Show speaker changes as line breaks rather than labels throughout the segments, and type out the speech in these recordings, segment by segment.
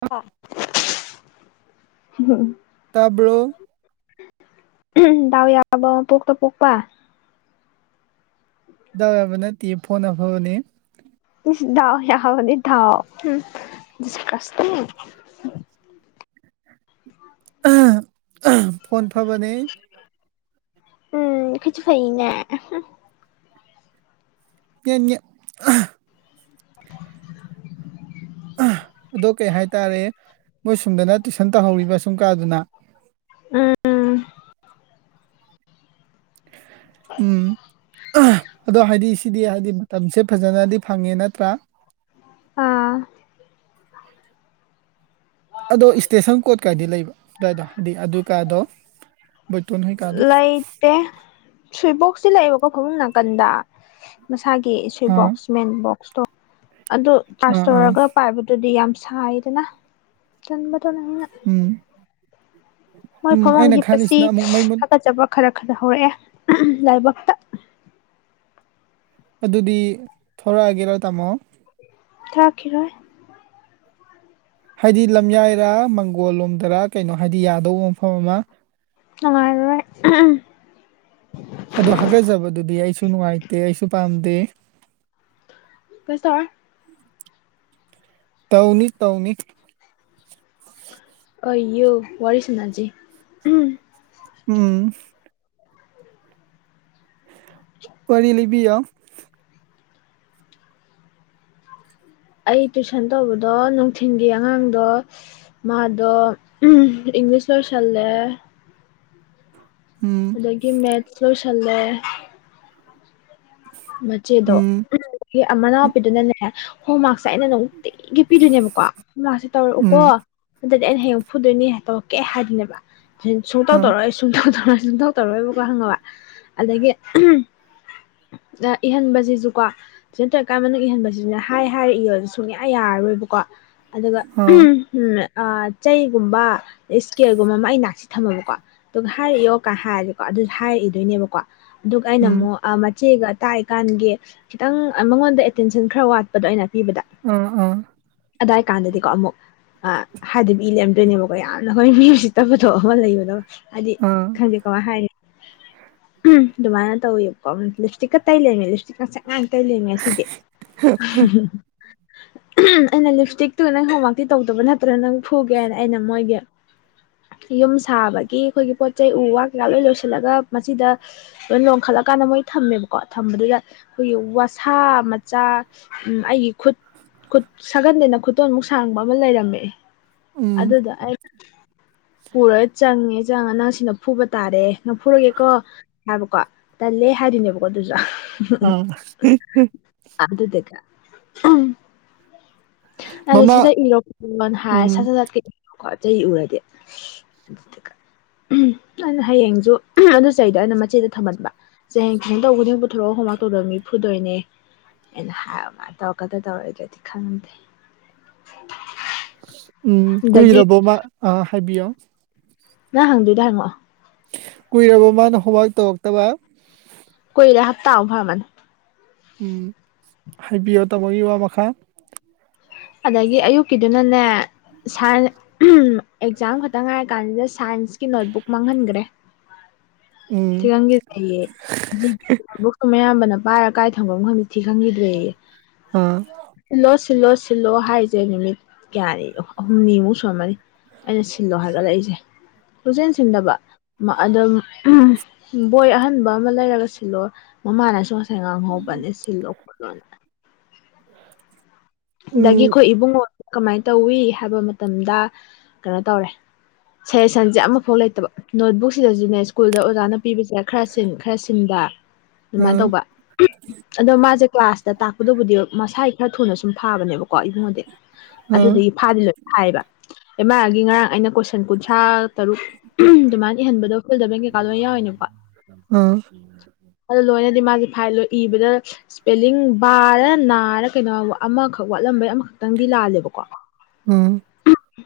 [inaudible]
ꯇꯥꯕ꯭ꯔꯣ
ꯗꯥꯎ ꯌꯥꯕ ꯃꯄꯣꯛꯇ ꯄꯣꯛꯄꯥ꯫
ꯗꯥꯎ ꯌꯥꯕ ꯅꯠꯇꯤꯌꯦ ꯐꯣꯟ ꯑꯐꯕꯅꯦ꯫
ꯏꯁ ꯗꯥꯎ ꯌꯥꯕꯅꯦ ꯗꯥꯎ ꯍꯨꯝ ꯗꯤꯁꯀꯁꯇꯤꯡ꯫
[unintelligible] ꯑꯥ ꯐꯣꯟ ꯐꯕꯅꯦ꯫
ꯎꯝ ꯑꯈꯣꯏꯖꯨ ꯐꯩꯅ
[unintelligible] ꯑꯥ ꯑꯗꯣ ꯀꯩ ꯍꯥꯏꯇꯥꯔꯦ ꯃꯣꯏ ꯁꯨꯝꯗꯅ ꯇꯨꯏꯁꯟ ꯇꯧꯍꯧꯔꯤꯕ ꯁꯨꯝ ꯀꯥꯗꯨꯅ꯫
ꯎꯝ ꯎꯝ
ꯎꯝ ꯑꯗꯣ ꯍꯥꯏꯗꯤ ꯁꯤꯗꯤ ꯍꯥꯏꯗꯤ ꯃꯇꯝꯁꯦ ꯐꯖꯅꯗꯤ ꯐꯪꯉꯦ ꯅꯠꯇ꯭ꯔꯥ?
ꯑꯥ
ꯑꯗꯣ ꯏꯁꯇꯦꯁꯟ ꯀꯣꯠ ꯀꯥꯏꯗꯤ ꯂꯩꯕ꯭ꯔꯣ? ꯀꯥꯏꯗ ꯑꯗꯤ ꯑꯗꯨ ꯀꯥꯗꯣ꯫ ꯕꯣꯏꯇꯣꯟ ꯍꯣꯏ ꯀꯥꯗꯣ
ꯂꯩꯇꯦ ꯁ꯭ꯋꯨꯏ ꯕꯣꯛꯁꯇꯤ ꯂꯩꯌꯦꯕꯀꯣ ꯐꯃꯨꯡ ꯅꯥꯀꯟꯗꯥ꯫ ꯃꯁꯥꯒꯤ
ꯑꯥ
ꯁꯨꯏꯕꯣꯛꯁ ꯃꯦꯟ ꯕꯣꯛꯁꯇꯣ ꯑꯗꯨ ꯆꯥꯔꯖ
ꯑꯥ ꯑꯥ
ꯇꯧꯔꯒ ꯄꯥꯏꯕ ꯑꯗꯨꯗꯤ ꯌꯥꯝ ꯁꯥꯏꯗꯅ ꯇꯟꯕꯗꯣ
ꯎꯝ
ꯃꯣꯏ
ꯎꯝ
ꯐꯃꯨꯡ
ꯑꯩꯅ
ꯍꯤꯞꯄꯁꯤ
ꯈꯜꯂꯤꯁꯤꯅ ꯑꯃꯨꯛ ꯃꯩ ꯃꯨꯠ
ꯍꯥꯀꯠꯆꯕ ꯈꯔ ꯈꯔ ꯍꯧꯔꯛꯑꯦ ꯂꯥꯏꯕꯛꯇ
ꯑꯗꯨꯗꯤ ꯊꯣꯔꯛꯑꯒꯦꯔꯣ ꯇꯥꯃꯣ
ꯊꯥꯈꯤꯔꯣꯢ
ꯍꯥꯏꯗꯤ ꯂꯝꯌꯥꯏꯔ ꯃꯪꯒꯣꯜ ꯂꯣꯝꯗꯔ ꯀꯩꯅꯣ ꯍꯥꯏꯗꯤ ꯌꯥꯗꯧꯕ ꯃꯐꯝ ꯑꯃ
ꯅꯨꯡꯉꯥꯢꯔꯣꯢ
ꯑꯗꯣ ꯍꯥꯀꯠꯆꯕꯗꯨꯗꯤ ꯑꯩꯁꯨ ꯅꯨꯡꯉꯥꯏꯇꯦ ꯑꯩꯁꯨ ꯄꯥꯝꯗꯦ
ꯀꯩꯁꯨ ꯇꯧꯔꯣꯢ
ꯇꯧꯅꯤ ꯇꯧꯅꯤ
ꯑꯌꯨꯛ ꯋꯥꯔꯤ ꯁꯥꯟꯅꯁꯤ ꯎꯝ
ꯎꯝ ꯋꯥꯔꯤ ꯂꯩꯕꯤꯌꯣ
ꯑꯩ ꯇꯨꯏꯁꯟ ꯇꯧꯕꯗꯣ ꯅꯨꯡꯊꯤꯟꯒꯤ ꯑꯉꯥꯡꯗꯣ ꯃꯥꯗꯣ ꯏꯪꯂꯤꯁ ꯂꯣꯏꯁꯜꯂꯦ
ꯎꯝ
ꯑꯗꯨꯗꯒꯤ ꯃꯦꯠꯁ ꯂꯣꯏꯁꯜꯂꯦ ꯃꯆꯦꯗꯣ
ꯎꯝ
ꯃꯅꯥꯎꯄꯤꯗꯨꯅꯅꯦ ꯍꯣꯝꯋꯥꯔꯛꯁꯦ ꯑꯩꯅ ꯅꯨꯡ ꯅꯨꯡꯇꯤꯒꯤ ꯄꯤꯗꯣꯏꯅꯦꯕꯀꯣ ꯍꯣꯝꯋꯥꯛꯁꯦ ꯇꯧꯔꯛꯎꯀꯣ
ꯎꯝ
ꯅꯠꯇ꯭ꯔꯗꯤ ꯑꯩꯅ ꯍꯌꯦꯡ ꯐꯨꯗꯣꯏꯅꯤ ꯇꯧꯔꯛꯀꯦ ꯍꯥꯏꯗꯣꯢꯅꯦꯕ ꯑꯗꯨꯒ ꯁꯨꯡꯇꯧ
ꯑꯥ
ꯇꯧꯔꯛꯑꯣꯢ ꯁꯨꯡꯇꯧ ꯇꯧꯔꯛꯑꯣꯢ ꯁꯨꯡꯇꯧ ꯇꯧꯔꯣꯏꯕꯀꯣ ꯈꯪꯉꯥꯕ ꯑꯗꯒꯤ ꯏꯍꯟꯕꯁꯤꯁꯨꯀꯣ ꯇꯨꯏꯁꯟ ꯇꯧꯏꯀꯥꯟ ꯃꯅꯨꯡ ꯏꯍꯟꯕꯁꯤꯁꯨꯅꯦ ꯍꯥꯏ ꯍꯥꯏꯔ ꯏꯌꯨꯁꯦ ꯁꯨꯡꯌꯥ ꯌꯥꯔꯔꯣꯏꯕꯀꯣ ꯑꯗꯨꯒ
ꯑꯥ
ꯎꯝ ꯑꯥ ꯆꯩꯒꯨꯝꯕ ꯁ꯭ꯀꯦꯜꯒꯨꯝꯕ ꯑꯃ ꯑꯩ ꯅꯥꯛꯁꯤꯗ ꯊꯝꯃꯕꯀꯣ ꯑꯗꯨꯒ ꯍꯥꯏꯔ ꯏꯑꯣ ꯀꯥꯏ ꯍꯥꯏꯔꯗꯤꯀꯣ ꯑꯗꯨ ꯍꯥꯏꯔ ꯏꯗꯣꯏꯅꯦꯕꯀꯣ ꯑꯗꯨꯒ ꯑꯩꯅ
ꯎꯝ
ꯑꯃꯨꯛ ꯃꯆꯦꯒ ꯇꯥꯛꯏꯀꯥꯟꯒꯤ ꯈꯤꯇꯪ ꯃꯉꯣꯟꯗ ꯑꯦꯇꯦꯟꯁꯟ ꯈꯔ ꯋꯥꯠꯄꯗꯣ ꯑꯩꯅ ꯄꯤꯕꯗ
ꯑꯪ ꯑꯪ
ꯑꯗꯥꯏ ꯀꯥꯟꯗꯗꯤꯀꯣ ꯑꯃꯨꯛ ꯑꯥ ꯍꯥꯏꯗꯕꯤ ꯏ ꯂꯩꯔꯝꯗꯣꯏꯅꯦꯕ ꯑꯣ ꯌꯥꯝꯅ ꯍꯣꯏ ꯃꯤ ꯎꯁꯤꯠꯇꯕꯗꯣ ꯑꯃ ꯂꯩꯕꯗꯣ ꯍꯥꯏꯗꯤ
ꯑꯥ
ꯈꯪꯗꯦ ꯀꯃꯥꯢ ꯍꯥꯏꯅꯤ ꯎꯍꯝ ꯑꯗꯨꯃꯥꯏꯅ ꯇꯧꯋꯦꯕꯀꯣ ꯂꯤꯞꯁ꯭ꯇꯤꯛꯀ ꯇꯩ ꯂꯩꯔꯝꯃꯦ ꯉꯥꯡꯁꯡ ꯉꯥꯡꯅ ꯇꯩ ꯂꯩꯔꯝꯃꯦ ꯉꯁꯤꯗꯤ
[inaudible]
ꯑꯩꯅ ꯂꯤꯞꯁ꯭ꯇꯤꯛꯇꯨ ꯅꯪ ꯍꯣꯝꯋꯥꯛꯇꯤ ꯇꯧꯗꯕ ꯅꯠꯇ꯭ꯔꯅ ꯅꯪ ꯐꯨꯒꯦ ꯍꯥꯏꯅ ꯑꯩꯅ ꯃꯣꯏꯒꯤ ꯌꯨꯝ ꯁꯥꯕꯒꯤ ꯑꯩꯈꯣꯏꯒꯤ ꯄꯣꯠ ꯆꯩ ꯎ ꯋꯥ ꯀꯩꯀꯥ ꯂꯣꯏ ꯂꯣꯏꯁꯤꯜꯂꯒ ꯃꯆꯤꯗ ꯂꯣꯢ ꯂꯣꯟꯈꯠꯂꯀꯥꯟꯗ ꯃꯣꯢ ꯊꯝꯃꯦꯕꯀꯣ ꯊꯝꯕꯗꯨꯗ ꯑꯩꯈꯣꯏꯒꯤ ꯋꯥꯁꯥ ꯃꯆꯥ ꯑꯩꯒꯤ ꯈꯨꯠ ꯈꯨꯠ ꯁꯥꯒꯟꯗꯩꯅ ꯈꯨꯇꯣꯟꯃꯨꯛ ꯁꯥꯡꯕ ꯑꯃ ꯂꯩꯔꯝꯃꯦ
ꯎꯝ
ꯑꯗꯨꯗꯣ ꯑꯩ ꯄꯨꯔꯒ ꯆꯪꯉꯦ ꯆꯪꯉ ꯅꯪ ꯁꯤꯅ ꯐꯨꯕ ꯇꯥꯔꯦ ꯅꯪ ꯐꯨꯔꯒꯦꯀꯣ ꯍꯥꯏꯕꯀꯣ ꯇꯜꯂꯦ ꯍꯥꯢꯗꯣꯢꯅꯦꯕꯀꯣ ꯗꯨꯁꯨ
ꯑꯥ
ꯑꯗꯨꯗꯒ ꯑꯗꯨ ꯁꯠ
ꯃꯃꯥ
ꯁꯠ ꯏꯔꯣ ꯍꯥꯢꯔ ꯁꯠ
ꯎꯝ
ꯁꯠ ꯏꯌꯦꯕꯀꯣ ꯆꯩ ꯎꯔꯗꯤ ꯑꯗꯨꯗꯨꯒ
[inaudible]
ꯑꯩꯅ ꯍꯌꯦꯡꯁꯨ ꯑꯗꯨ ꯆꯩꯗꯣ ꯑꯩꯅ ꯃꯆꯦꯗ ꯊꯝꯃꯟꯕ [unintelligible] ꯄꯨꯊꯣꯔꯛꯑꯣ ꯍꯣꯝꯋꯥꯛ ꯇꯧꯗꯕ ꯃꯤ ꯐꯨꯗꯣꯏꯅꯦ ꯑꯩꯅ ꯍꯥꯏꯕ ꯃꯥ ꯇꯧꯔꯛꯀꯗ꯭ꯔꯥ ꯇꯧꯔꯛꯑꯣꯢꯗ꯭ꯔꯗꯤ ꯈꯪꯗꯦ [inaudible]
ꯎꯝ
ꯑꯗꯒꯤ
ꯀꯨꯏꯔꯕꯣꯕ ꯑꯥ ꯍꯥꯏꯕꯤꯌꯣ
ꯅꯪ ꯍꯪꯗꯣꯏꯗꯣ ꯍꯪꯉꯛꯑꯣ
ꯀꯨꯏꯔꯕꯣ ꯃꯥꯅ ꯍꯣꯝꯋꯥꯛ ꯇꯧꯔꯛꯇꯕ
ꯀꯨꯢꯔꯦ ꯍꯞꯇꯥ ꯃꯨꯛ ꯐꯥꯔꯝꯃꯅꯤ
ꯎꯝ ꯍꯥꯏꯕꯤꯌꯣ ꯇꯥꯃꯣꯒꯤ ꯋꯥ ꯃꯈꯥ
ꯑꯗꯒꯤ ꯑꯌꯨꯛꯀꯤꯗꯨꯅꯅꯦ ꯁꯥꯏ ꯎꯍꯨꯝ ꯑꯦꯛꯖꯥꯝ ꯈꯥꯇꯪ ꯉꯥꯏꯔ ꯀꯥꯟꯁꯤꯗ ꯁꯥꯏꯟꯁꯀꯤ ꯅꯣꯠꯕꯨꯛ ꯃꯥꯡꯍꯟꯒ꯭ꯔꯦ
ꯎꯝ
ꯊꯤꯈꯪꯒꯤꯗꯦ ꯖꯤ ꯅꯣꯠꯕꯨꯛꯇꯨ ꯃꯌꯥꯝꯕꯅ ꯄꯥꯏꯔ ꯀꯥꯏ ꯊꯝꯒ꯭ꯔꯕꯅꯣ ꯈꯪ ꯊꯤ ꯈꯪꯒꯤꯗ꯭ꯔꯦꯌꯦ
ꯑꯥ
ꯁꯤꯂꯣ ꯁꯤꯂꯣ ꯁꯤ ꯁꯤꯜꯂꯣ ꯍꯥꯏꯔꯤꯁꯦ ꯅꯨꯃꯤꯠ ꯀꯌꯥꯅꯤꯅꯣ ꯍꯨꯝꯅꯤꯃꯨꯛ ꯁꯨꯔꯝꯃꯅꯤ ꯑꯩꯅ ꯁꯤꯜꯂꯣ ꯍꯥꯏꯒꯠꯂꯛꯏꯁꯦ ꯁꯨꯡꯁꯤꯟ ꯁꯤꯟꯗꯕ ꯃꯥ ꯑꯗꯨꯝ ꯎꯝ ꯕꯣꯏ ꯑꯍꯟꯕ ꯑꯃ ꯂꯩꯔꯒ ꯁꯤꯜꯂꯣ ꯃꯃꯥꯅꯁꯨ ꯁꯥꯢ ꯉꯥꯡꯍꯧꯕꯅꯦ ꯁꯤꯜꯂꯣ ꯈꯣꯠꯂꯣꯅꯥ
[inaudible]
ꯑꯗꯒꯤ
ꯎꯝ
ꯑꯈꯣꯏ ꯏꯕꯨꯡꯉꯣ ꯀꯃꯥꯏꯟ ꯇꯧꯏ ꯍꯥꯏꯕ ꯃꯇꯝꯗ ꯀꯩꯅꯣ ꯇꯧꯔꯦ ꯁꯖꯦꯁꯟꯁꯦ ꯑꯃꯐꯥꯎ ꯂꯩꯇꯕ ꯅꯣꯠꯕꯨꯛꯁꯤꯗꯁꯨꯅꯦ ꯁ꯭ꯀꯨꯜꯗ ꯑꯣꯖꯥꯅ ꯄꯤꯕꯁꯦ ꯈꯔ ꯁꯤꯟ ꯈꯔ ꯁꯤꯟꯗ ꯑꯗꯨꯃꯥꯏꯅ
ꯑꯥ
ꯇꯧꯕ ꯑꯗꯣ ꯃꯥꯁꯦ ꯀ꯭ꯂꯥꯁꯇ ꯇꯥꯛꯄꯗꯨꯕꯨꯗꯤ ꯃꯁꯥꯢ ꯈꯔ ꯊꯨꯅ ꯁꯨꯝ ꯐꯥꯕꯅꯦꯕ ꯀꯣ ꯏꯕꯨꯡꯉꯣꯗꯤ
ꯑꯥ
ꯑꯗꯨꯗꯨꯒꯤ ꯐꯥꯗꯤ ꯂꯣꯏ ꯐꯥꯏꯌꯦꯕ ꯑꯦꯃꯥꯢꯑꯦꯜꯒꯤ ꯉꯔꯥꯡ ꯑꯩꯅ ꯀꯣꯏꯁꯟ ꯁꯟ ꯀꯨꯟꯊ꯭ꯔꯥ ꯇꯔꯨꯛ ꯎꯝ ꯑꯗꯨꯃꯥꯏꯟ ꯏꯍꯟꯕꯗꯣ ꯐꯤꯜ ꯏꯟ ꯗ ꯕ꯭ꯂꯦꯡ ꯀꯩꯀꯥ ꯂꯣꯏ ꯌꯥꯎꯏꯅꯤꯀꯣ
ꯑꯥ
ꯑꯗꯨ ꯂꯣꯏꯅꯗꯤ ꯃꯥꯖꯤ ꯐꯥꯏ ꯂꯣꯢ ꯏꯕꯗ ꯁꯄꯦꯜꯂꯤꯡ ꯕꯥꯔ ꯅꯥꯔ ꯀꯩꯅꯣ ꯑꯃꯈꯛ ꯋꯥꯠꯂꯝꯕꯩ ꯑꯃꯈꯛꯇꯪꯗꯤ ꯂꯥꯜꯂꯦꯕꯀꯣ
ꯎꯝ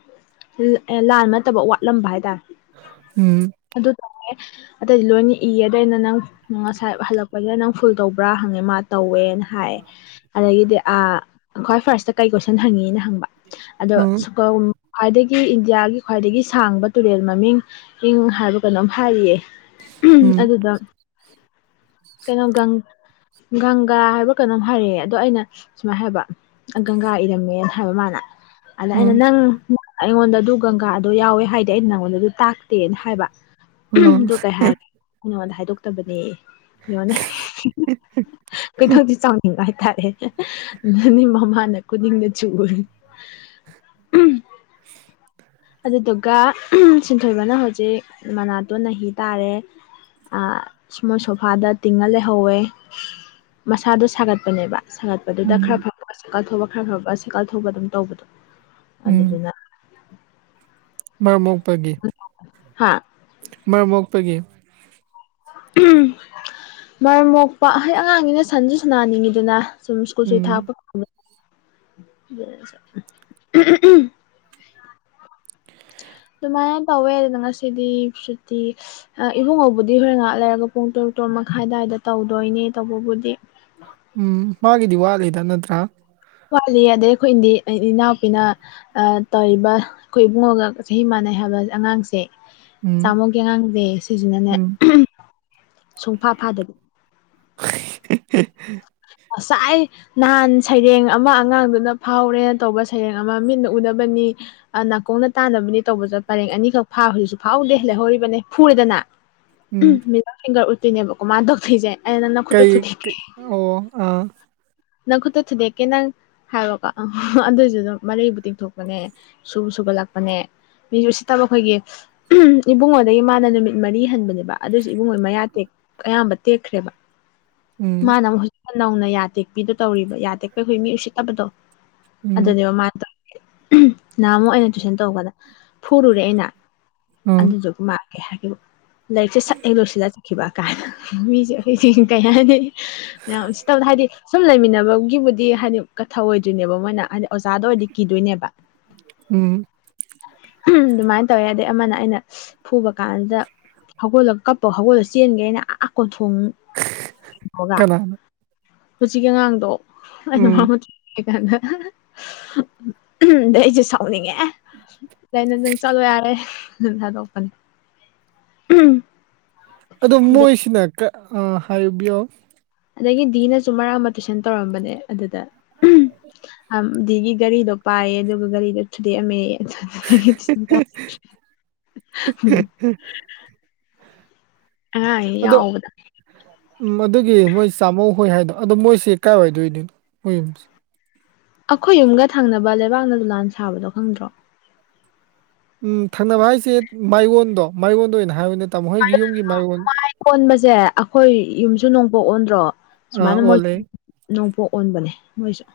[unintelligible] ꯂꯥꯟꯕ ꯅꯠꯇꯕ ꯋꯥꯠꯂꯝꯕ ꯍꯥꯏꯇꯥꯔꯦ
ꯎꯝ
ꯑꯗꯨ ꯇꯧꯔꯦ ꯑꯇꯩꯩꯗꯤ ꯂꯣꯏꯅ ꯏꯌꯦ ꯑꯗꯩꯅ ꯅꯪ ꯉꯁꯥꯏ ꯍꯜꯂꯛꯄꯁꯤꯗ ꯅꯪ ꯐꯨꯜ ꯇꯧꯕ꯭ꯔꯥ ꯍꯪꯉꯦ ꯃꯥ ꯇꯧꯋꯦꯅ ꯍꯥꯏ ꯑꯗꯒꯤꯗꯤ ꯑꯥ ꯈ꯭ꯋꯥꯏ ꯐꯥꯔꯁꯇ ꯀꯩ ꯀꯣꯏꯁꯟ ꯍꯪꯉꯤꯅ ꯍꯪꯕ ꯑꯗꯣ
ꯑꯥ
ꯁ꯭ꯀꯧꯝ ꯈ꯭ꯋꯥꯏꯗꯒꯤ ꯏꯟꯗꯤꯌꯥꯒꯤ ꯈ꯭ꯋꯥꯏꯗꯒꯤ ꯁꯥꯡꯕ ꯇꯨꯔꯦꯜ ꯃꯃꯤꯡ ꯏꯪ ꯍꯥꯏꯕ ꯀꯩꯅꯣꯝ ꯍꯥꯏꯔꯤꯌꯦ ꯎꯝ ꯑꯗꯨꯗ ꯀꯩꯅꯣ ꯒꯪ ꯒꯪꯒꯥ ꯍꯥꯏꯕ꯭ꯔ ꯀꯩꯅꯣꯝ ꯍꯥꯏꯔꯛꯑꯦ ꯑꯗꯣ ꯑꯩꯅ ꯁꯨꯃꯥꯏꯟ ꯍꯥꯏꯕ ꯒꯪꯒꯥ ꯏꯔꯝꯃꯦꯅ ꯍꯥꯏꯕ ꯃꯥꯅ ꯑꯗ
ꯑꯥ
ꯑꯩꯅ ꯅꯪ ꯑꯩꯉꯣꯟꯗ ꯑꯗꯨ ꯒꯪꯒꯥꯗꯨ ꯌꯥꯎꯋꯦ ꯍꯥꯏꯗꯦ ꯑꯩ ꯅꯪꯉꯣꯟꯗ ꯑꯗꯨ ꯇꯥꯛꯇꯦꯅ ꯍꯥꯏꯕ ꯎꯝ
ꯑꯥ
ꯑꯗꯨ ꯀꯩ ꯍꯥꯏ ꯑꯩ ꯅꯉꯣꯟꯗ ꯍꯥꯏꯗꯣꯛꯇꯕꯅꯦꯌꯦ ꯌꯦꯡꯉꯣꯅꯦ ꯎꯝ ꯍꯝ ꯍꯝ ꯈꯣꯢꯗꯧꯁꯤ ꯆꯥꯎꯅꯤꯡꯕ ꯍꯥꯏꯇꯥꯔꯦ ꯍꯦꯍꯦ ꯑꯗꯨꯅꯤ ꯃꯃꯥꯅ ꯈꯨꯅꯤꯡꯅ ꯆꯨꯔꯤ [unintelligible] ꯑꯗꯨꯗꯨꯒ ꯎꯝ ꯁꯤꯟꯊꯣꯏꯕꯅ ꯍꯧꯖꯤꯛ ꯃꯅꯥꯇꯣꯟ ꯅꯥꯍꯤ ꯇꯥꯔꯦ ꯑꯥ ꯃꯣꯏ ꯁꯣꯐꯥꯗ ꯇꯤꯡꯉ ꯂꯩꯍꯧꯋꯦ ꯃꯁꯥꯗꯨ ꯁꯥꯒꯠꯄꯅꯦꯕ ꯁꯥꯒꯠꯄꯗꯨꯗ ꯈꯔ
ꯎꯝ
ꯐꯕꯒ ꯁꯥꯢꯀꯜ ꯊꯧꯕ ꯈꯔ ꯐꯕꯒ ꯁꯥꯢꯀꯜ ꯊꯧꯕ ꯑꯗꯨꯝ ꯇꯧꯕꯗꯨ
ꯎꯝ
ꯑꯗꯨꯗꯨꯅ
ꯃꯔꯝ ꯃꯣꯛꯄꯒꯤ
ꯍꯥꯥ
ꯃꯔꯝ ꯃꯣꯛꯄꯒꯤ
ꯑꯍꯝ ꯃꯔꯝ ꯃꯣꯛꯄ ꯍꯥꯢꯗꯤ ꯑꯉꯥꯡꯅꯤꯅ ꯁꯥꯟꯁꯨ ꯁꯅꯥꯅꯤꯡꯉꯤꯗꯅ ꯁꯨꯝ ꯁ꯭ꯀꯨꯜ ꯁꯨꯇꯤ
ꯎꯝ
ꯊꯥꯔꯛꯄ ꯀꯥꯟꯗꯨ [unintelligible] ꯑꯗꯨꯃꯥꯏꯅ ꯇꯧꯋꯦ ꯑꯗꯨꯅ ꯉꯁꯤꯗꯤ ꯁꯨꯇꯤ ꯑꯥ ꯏꯕꯨꯡꯉꯣꯕꯨꯗꯤ ꯍꯣꯔꯦꯟ ꯉꯍꯥꯛ ꯂꯩꯔꯒ ꯄꯨꯡ ꯇꯔꯨꯛ ꯇꯔꯨꯛ ꯃꯈꯥꯏ ꯑꯗꯨꯋꯥꯏꯗ ꯇꯧꯗꯣꯏꯅꯦ ꯇꯧꯕꯕꯨꯗꯤ
ꯎꯝ ꯃꯥꯒꯤꯗꯤ ꯋꯥꯠꯂꯤꯗ ꯅꯠꯇ꯭ꯔꯥ
ꯋꯥꯠꯂꯤ ꯑꯗꯩ ꯑꯩꯈꯣꯏꯗꯤ ꯏꯅꯥꯎꯄꯤꯅ ꯇꯧꯏꯕ ꯑꯈꯣꯏ ꯏꯕꯨꯡꯉꯣꯒ ꯆꯍꯤ ꯃꯥꯟꯅꯩ ꯍꯥꯏꯕ ꯑꯉꯥꯡꯁꯦ
ꯎꯝ
ꯇꯥꯝꯃꯣꯒꯤ ꯑꯉꯥꯡꯁꯦ ꯁꯤꯁꯤꯅꯅꯦ
ꯎꯝ
ꯁꯨꯡꯐꯥ ꯐꯥꯗꯕꯤ
[unintelligible]
ꯑꯁꯥꯏ ꯅꯍꯥꯟ ꯁꯩꯔꯦꯡ ꯑꯃꯥ ꯑꯉꯥꯡꯗꯨꯅ ꯐꯥꯍꯧꯔꯦꯅ ꯇꯧꯕ ꯁꯩꯔꯦꯡ ꯑꯃꯥ ꯃꯤꯠꯅ ꯎꯅꯕꯅꯤ ꯑꯥ ꯅꯥꯀꯣꯡꯅ ꯇꯥꯅꯕꯅꯦ ꯇꯧꯕꯖ ꯄꯔꯦꯡ ꯑꯅꯤꯈꯛ ꯐꯥ ꯍꯧꯖꯤꯛꯁꯨ ꯐꯥꯍꯧꯗꯦ ꯂꯩꯍꯧꯔꯤꯕꯅꯦ ꯐꯨꯔꯦꯗꯅ
ꯎꯝ
[unintelligible] ꯎꯠꯄꯤꯅꯦꯕꯀꯣ ꯃꯥ ꯇꯧꯊꯣꯏꯖꯦ
ꯀꯩ ꯀꯦ ꯑꯣ ꯑꯥ
ꯅꯈꯨꯠꯇꯨ ꯊꯨꯗꯦꯛꯀꯦ ꯅꯪ ꯍꯥꯏꯕꯀꯣ ꯑꯗꯨꯏꯖꯨ ꯗꯨꯝ ꯃꯔꯩꯕꯨ ꯇꯤꯡꯊꯣꯛꯄꯅꯦ ꯁꯨꯕꯨ ꯁꯨꯒꯠꯂꯛꯄꯅꯦ ꯃꯤ ꯎꯁꯤꯠꯇꯕ ꯈꯣꯏꯒꯤ ꯏꯕꯨꯡꯉꯣꯗꯒꯤ ꯃꯥꯅ ꯅꯨꯃꯤꯠ ꯃꯔꯤ ꯍꯟꯕꯅꯦꯕ ꯑꯗꯨꯏꯖꯨ ꯏꯕꯨꯡꯉꯣ ꯃꯌꯥ ꯇꯦꯛ ꯑꯌꯥꯝꯕ ꯇꯦꯛꯈ꯭ꯔꯦꯕ
ꯎꯝ
ꯃꯥꯅ ꯑꯃꯨꯛ ꯍꯧꯖꯤꯛꯇ ꯅꯧꯅ ꯌꯥ ꯇꯦꯛꯄꯤꯗꯨ ꯇꯧꯔꯤꯕ ꯌꯥ ꯇꯦꯛꯄꯩ ꯈꯣꯏ ꯃꯤ ꯎꯁꯤꯠꯇꯕꯗꯣ
ꯎꯝ
ꯑꯗꯨꯅꯦꯕ ꯃꯥ ꯇꯣꯢꯖꯦ ꯅꯍꯥꯟ ꯃꯨꯛ ꯑꯩꯅ ꯇꯨꯏꯁꯟ ꯇꯧꯕꯗ ꯐꯨꯔꯨꯔꯦ ꯑꯩꯅ
ꯎꯝ
ꯑꯗꯨꯗꯨꯒ ꯃꯥ ꯀꯩ ꯍꯥꯏꯔꯛꯀꯦꯕꯨ ꯂꯥꯏꯛꯁꯦ ꯁꯠꯑꯦ ꯂꯣꯏꯁꯤꯜꯂ ꯆꯠꯈꯤꯕ [unintelligible] ꯀꯩ ꯍꯥꯢꯅꯤ ꯌꯥꯝ ꯎꯁꯤꯠꯇꯕꯗꯣ ꯍꯥꯏꯗꯤ ꯁꯨꯝ ꯂꯩꯃꯤꯟꯅꯕꯒꯤꯕꯨꯗꯤ ꯍꯥꯏꯗꯤ ꯀꯠ ꯊꯑꯣꯏꯗ꯭ꯔꯤꯅꯦꯕ ꯃꯣꯏꯅ ꯍꯥꯗꯤ ꯑꯣꯖꯥꯗ ꯑꯣꯏꯔꯗꯤ ꯀꯤꯗꯣꯏꯅꯦꯕ
ꯎꯝ
ꯗꯨꯃꯥꯏꯟ ꯇꯧꯋꯦ ꯑꯗꯩ ꯑꯃꯥꯅ ꯑꯩꯅ ꯐꯨꯕ ꯀꯥꯟꯖꯤꯗ ꯍꯧꯒꯠꯂ ꯀꯞꯄ ꯍꯧꯒꯠꯂ ꯆꯦꯟꯒ꯭ꯔꯦ ꯑꯩꯅ ꯑꯥ ꯀꯣꯟꯊꯣꯡ
ꯀꯅꯥ
ꯍꯧꯖꯤꯛꯀꯤ ꯑꯉꯥꯡꯗꯣ ꯑꯩꯅ
ꯎꯝ
ꯃꯥꯕꯨꯗꯤ [unintelligible] ꯗꯩ ꯑꯩꯖꯦ ꯁꯥꯎꯅꯤꯡꯉꯦ ꯗꯩ ꯅꯪ ꯆꯠꯂꯣ ꯌꯥꯔꯦ ꯗꯨꯝ ꯊꯥꯗꯣꯛꯄꯅꯦ
ꯑꯗꯣ
ꯑꯗꯩ
ꯃꯣꯏꯁꯤꯅ ꯀꯥ ꯎꯝ ꯍꯥꯏꯕꯤꯌꯣ
ꯑꯗꯒꯤ ꯗꯤꯅꯁꯨ ꯃꯔꯥꯛ ꯑꯃꯥ ꯇꯨꯏꯁꯟ ꯇꯧꯔꯝꯕꯅꯦ ꯑꯗꯨꯗ ꯑꯝ ꯗꯤꯒꯤ ꯒꯥꯔꯤꯗꯣ ꯄꯥꯏꯌꯦ ꯑꯗꯨꯒ ꯒꯥꯔꯤꯗꯣ ꯊꯨꯗꯦꯛ ꯑꯝꯃꯦꯌꯦ [unintelligible] ꯑꯉꯥꯡꯉꯩ
ꯑꯗꯣ
ꯌꯥꯎꯕꯗ
ꯎꯝ ꯃꯗꯨꯒꯤ ꯃꯣꯏ ꯆꯥꯝꯃꯣ ꯍꯣꯏ ꯍꯥꯏꯗꯣ ꯑꯗꯣ ꯃꯣꯏꯁꯤ ꯀꯥꯏꯋꯥꯏꯗ ꯑꯣꯏꯗꯨꯅꯣ ꯃꯣꯏ ꯌꯨꯝꯁꯦ
ꯑꯩꯈꯣꯏ ꯌꯨꯝꯒ ꯊꯪꯅꯕ ꯂꯩꯕꯥꯛꯅ ꯗꯣꯂꯥꯟ ꯁꯥꯕꯗꯣ ꯈꯪꯗ꯭ꯔꯣ
ꯎꯝ ꯊꯪꯅꯕ ꯍꯥꯏꯁꯦ ꯃꯥꯏꯌꯣꯟꯗꯣ ꯃꯥꯏꯌꯣꯟꯗ ꯑꯣꯏꯅ ꯍꯥꯏꯌꯣꯅꯦ ꯇꯝꯃꯣ ꯍꯣꯏꯒꯤ ꯌꯨꯝꯒꯤ ꯃꯥꯏꯔꯣꯟ
ꯀꯣꯟꯕꯁꯦ ꯑꯩꯈꯣꯏ ꯌꯨꯝꯁꯨ ꯅꯣꯡꯄꯣꯛ ꯑꯣꯟꯗ꯭ꯔꯣ
ꯑꯥ
ꯁꯨꯃꯥꯏꯅ ꯃꯣꯏ
ꯑꯣꯜꯂꯦ
ꯅꯣꯡꯄꯣꯛ ꯑꯣꯟꯕꯅꯦ ꯃꯣꯏꯖꯨ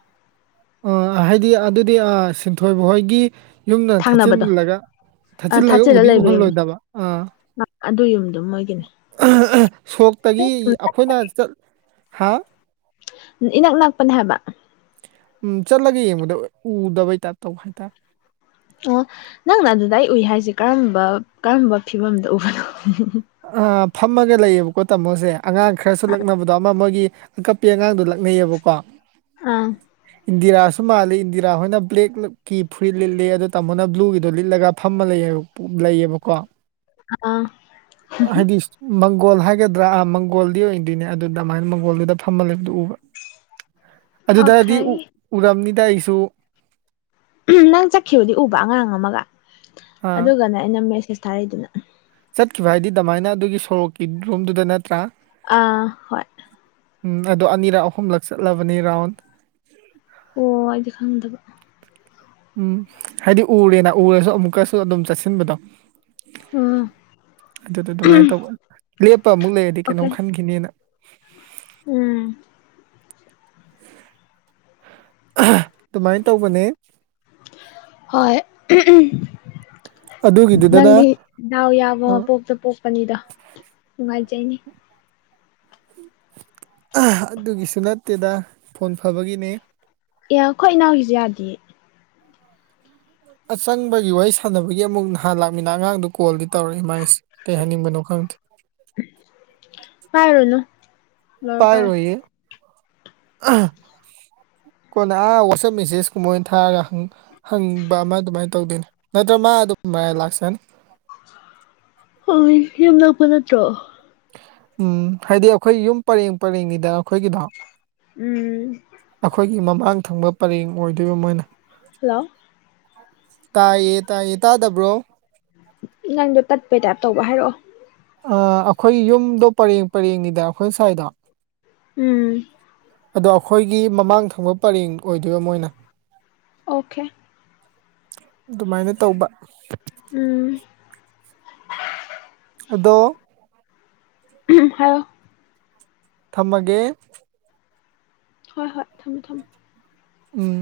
ꯑꯣ ꯍꯥꯏꯗꯤ ꯑꯗꯨꯗꯤ ꯑꯥ ꯁꯤꯟꯊꯣꯏꯕ ꯍꯣꯏꯒꯤ ꯌꯨꯝꯅ
ꯊꯪꯅꯕꯗꯣ
ꯊꯠꯆꯤꯜꯂꯒ ꯊꯠꯆꯤꯜꯂꯒ
ꯊꯥꯆꯤꯜꯂ
ꯎꯗꯤ
ꯂꯩꯕ ꯌꯨꯝꯅꯤ
ꯎꯍꯜꯂꯣꯏꯗꯕ ꯑꯥ
ꯑꯗꯨ ꯌꯨꯝꯗꯣ ꯃꯣꯏꯒꯤꯅꯦ
[unintelligible] ꯁꯣꯛꯇꯒꯤ ꯑꯈꯣꯏꯅ ꯆꯠ ꯍꯥ
ꯏꯅꯛ ꯅꯛꯄꯅꯦ ꯍꯥꯏꯕ
ꯎꯝ ꯆꯠꯂꯒ ꯌꯦꯡꯕꯗ ꯎꯗꯕꯩ ꯇꯥꯏꯞ ꯇꯧꯕ ꯍꯥꯏꯇꯥꯔꯦ
ꯑꯣ ꯅꯪꯅ ꯑꯗꯨꯗꯩ ꯎꯨꯏ ꯍꯥꯏꯖꯦ ꯀꯔꯝꯕ ꯀꯔꯝꯕ ꯐꯤꯕꯝꯗ ꯎꯕꯅꯣ
ꯑꯥ ꯐꯝꯃꯒ ꯂꯩꯌꯦꯕꯀꯣ ꯇꯝꯃꯣꯖꯦ ꯑꯉꯥꯡ ꯈꯔꯁꯨ ꯂꯛꯅꯕꯗꯣ ꯑꯃꯥ ꯃꯣꯏꯒꯤ ꯑꯀꯞꯄꯤ ꯑꯉꯥꯡꯗꯣ ꯂꯛꯅꯩꯑꯕꯀꯣ
ꯑꯥ
ꯏꯟꯗꯤꯔꯥꯁꯨ ꯃꯥꯜꯂꯤ ꯏꯟꯗꯤꯔꯥ ꯍꯣꯏꯅ ꯕ꯭ꯂꯦꯛꯅ ꯀꯤ ꯐꯨꯔꯤꯠ ꯂꯤꯠꯂꯤ ꯑꯗꯨ ꯇꯥꯃꯣꯅ ꯕ꯭ꯂꯨꯒꯤꯗꯣ ꯂꯤꯠꯂꯒ ꯐꯝꯃ ꯂꯩ ꯄꯨ ꯂꯩꯌꯦꯕꯀꯣ
ꯑꯥ
ꯑ ꯍꯥꯏꯗꯤ ꯁ ꯃꯪꯒꯣꯜ ꯍꯥꯏꯒꯗ꯭ꯔꯥ ꯑꯥ ꯃꯪꯒꯣꯜꯗꯤ ꯑꯣꯏꯗꯣꯏꯅꯦ ꯑꯗꯨꯗ ꯃꯥꯏꯟ ꯃꯪꯒꯣꯜꯗꯨꯗ ꯐꯝꯃ ꯂꯩꯕꯗꯨ ꯎꯕ ꯑꯗꯨꯗꯗꯤ ꯎ
ꯑꯣꯀꯦ
ꯎꯔꯝꯅꯤꯗ ꯑꯩꯁꯨ
ꯅꯪ ꯆꯠꯈꯤꯕꯗꯤ ꯎꯕ ꯑꯉꯥꯡ ꯑꯃꯥꯒ
ꯑꯥ
ꯑꯗꯨꯒꯅꯦ ꯑꯩꯅ ꯃꯦꯁꯦꯁ ꯊꯥꯔꯛꯏꯗꯨꯅ
ꯆꯠꯈꯤꯕ ꯍꯥꯏꯗꯤ ꯗꯃꯥꯏꯅ ꯑꯗꯨꯒꯤ ꯁꯣꯔꯣꯛꯀꯤ ꯔꯣꯝꯗꯨꯗ ꯅꯠꯇ꯭ꯔꯥ
ꯑꯥ ꯍꯣꯏ
ꯎꯝ ꯑꯗꯣ ꯑꯅꯤꯔꯛ ꯑꯍꯨꯝꯂꯛ ꯆꯠꯂꯕꯅꯦ ꯔꯥꯎꯟ
ꯑꯣ ꯑꯩꯗꯤ ꯈꯪꯗꯕ
ꯎꯝ ꯍꯥꯏꯗꯤ ꯎꯔꯦꯅ ꯎꯔꯁꯨ ꯑꯃꯨꯛꯀꯁꯨ ꯑꯗꯨꯝ ꯆꯠꯁꯤꯟꯕꯗꯣ
ꯎꯝ
ꯑꯗꯨꯗ ꯑꯗꯨꯃꯥꯏ ꯇꯧꯕ ꯂꯦꯞꯄ ꯑꯃꯨꯛ ꯂꯩꯔꯗꯤ ꯀꯩꯅꯣꯝ
ꯑꯣꯀꯦ
ꯈꯟꯈꯤꯅꯤꯅ
ꯎꯝ
ꯗꯨꯃꯥꯏ ꯇꯧꯕꯅꯦ
ꯍꯣꯏ
ꯑꯗꯨꯒꯤꯗꯨꯗꯅ
ꯅꯪꯗꯤ ꯗꯥꯎ ꯌꯥꯕ ꯃꯄꯣꯛꯇ ꯄꯣꯛꯄꯅꯤꯗꯣ ꯅꯨꯡꯉꯥꯏꯖꯩꯅꯤ
ꯑꯗꯨꯒꯤꯁꯨ ꯅꯠꯇꯦꯗ ꯐꯣꯟ ꯐꯕꯒꯤꯅꯦ
ꯑꯦ ꯈꯣꯏ ꯏꯅꯥꯎꯒꯤꯖꯨ ꯌꯥꯗꯤꯌꯦ
ꯑꯆꯪꯕꯒꯤ ꯋꯥꯔꯤ ꯁꯥꯟꯅꯕꯒꯤ ꯑꯃꯨꯛ ꯅꯍꯥꯟ ꯂꯥꯛꯃꯤꯅ ꯑꯉꯥꯡꯗꯣ ꯀꯣꯜꯗꯤ ꯇꯧꯔꯛꯑꯦ ꯃꯥꯏꯁꯦ ꯀꯩ ꯍꯥꯏꯅꯤꯡꯕꯅꯣ ꯈꯪꯗꯦ
ꯄꯥꯏꯔꯨꯅꯨ ꯂꯣꯏꯔ ꯄꯥꯏꯔꯣ
ꯄꯥꯏꯔꯣꯏꯌꯦ ꯀꯣꯟꯅ ꯑꯥ ꯋꯥꯆꯞ ꯃꯦꯁꯦꯖ ꯀꯨꯝꯕ ꯑꯣꯏꯅ ꯊꯥꯔꯒ ꯍꯪ ꯍꯪꯕ ꯑꯃ ꯑꯗꯨꯃꯥꯏꯅ ꯇꯧꯗꯣꯏꯅꯦ ꯅꯠꯇ꯭ꯔ ꯃꯥ ꯑꯗꯨꯝ ꯃꯔꯥꯢ ꯂꯥꯛꯆꯅꯤ
ꯍꯣꯢ ꯌꯨꯝ ꯅꯛꯄ ꯅꯠꯇ꯭ꯔꯣ
ꯎꯝ ꯍꯥꯏꯗꯤ ꯑꯩꯈꯣꯏ ꯌꯨꯝ ꯄꯔꯦꯡ ꯄꯔꯦꯡꯅꯤꯗ ꯑꯈꯣꯏꯒꯤꯗꯣ
ꯎꯝ
ꯑꯈꯣꯏꯒꯤ ꯃꯃꯥꯡ ꯊꯪꯕ ꯄꯔꯦꯡ ꯑꯣꯏꯗꯣꯏꯕ ꯃꯣꯏꯅ
ꯍꯜꯂꯣ
ꯇꯥꯏꯌꯦ ꯇꯥꯏꯌꯦ ꯇꯥꯗꯕ꯭ꯔꯣ
ꯅꯪꯗꯣ ꯇꯠꯄꯩ ꯇꯥꯏꯞ ꯇꯧꯕ ꯍꯥꯏꯔꯛꯑꯣ
ꯑ ꯑꯈꯣꯏ ꯌꯨꯝꯗꯣ ꯄꯔꯦꯡ ꯄꯔꯦꯡꯅꯤꯗ ꯑꯩꯈꯣꯏ ꯁꯥꯏꯗꯣ
ꯎꯝ
ꯑꯗꯣ ꯑꯈꯣꯏꯒꯤ ꯃꯃꯥꯡ ꯊꯪꯕ ꯄꯔꯦꯡ ꯑꯣꯏꯗꯣꯏꯕ ꯃꯣꯏꯅ
ꯑꯣꯈꯦ
ꯗꯨꯃꯥꯏꯅ ꯇꯧꯕ
ꯎꯝ
ꯑꯗꯣ
ꯍꯥꯢꯌꯣ
ꯊꯝꯃꯒꯦ꯫
ꯍꯣꯏ ꯍꯣꯏ ꯊꯝꯃꯣ ꯊꯝꯃꯣ꯫
ꯎꯝ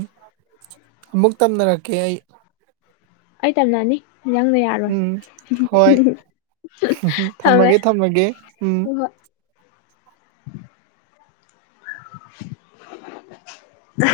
ꯑꯃꯨꯛ ꯇꯝꯅꯔꯛꯀꯦ ꯑꯩ꯫
ꯑꯩ ꯇꯝꯅꯅꯤ ꯅꯪꯅ ꯌꯥ ꯔꯣꯢ
ꯎꯝ ꯍꯣꯏ
ꯊꯝꯃꯦ
ꯊꯝꯃꯒꯦ ꯊꯝꯃꯒꯦ ꯎꯝ
[inaudible]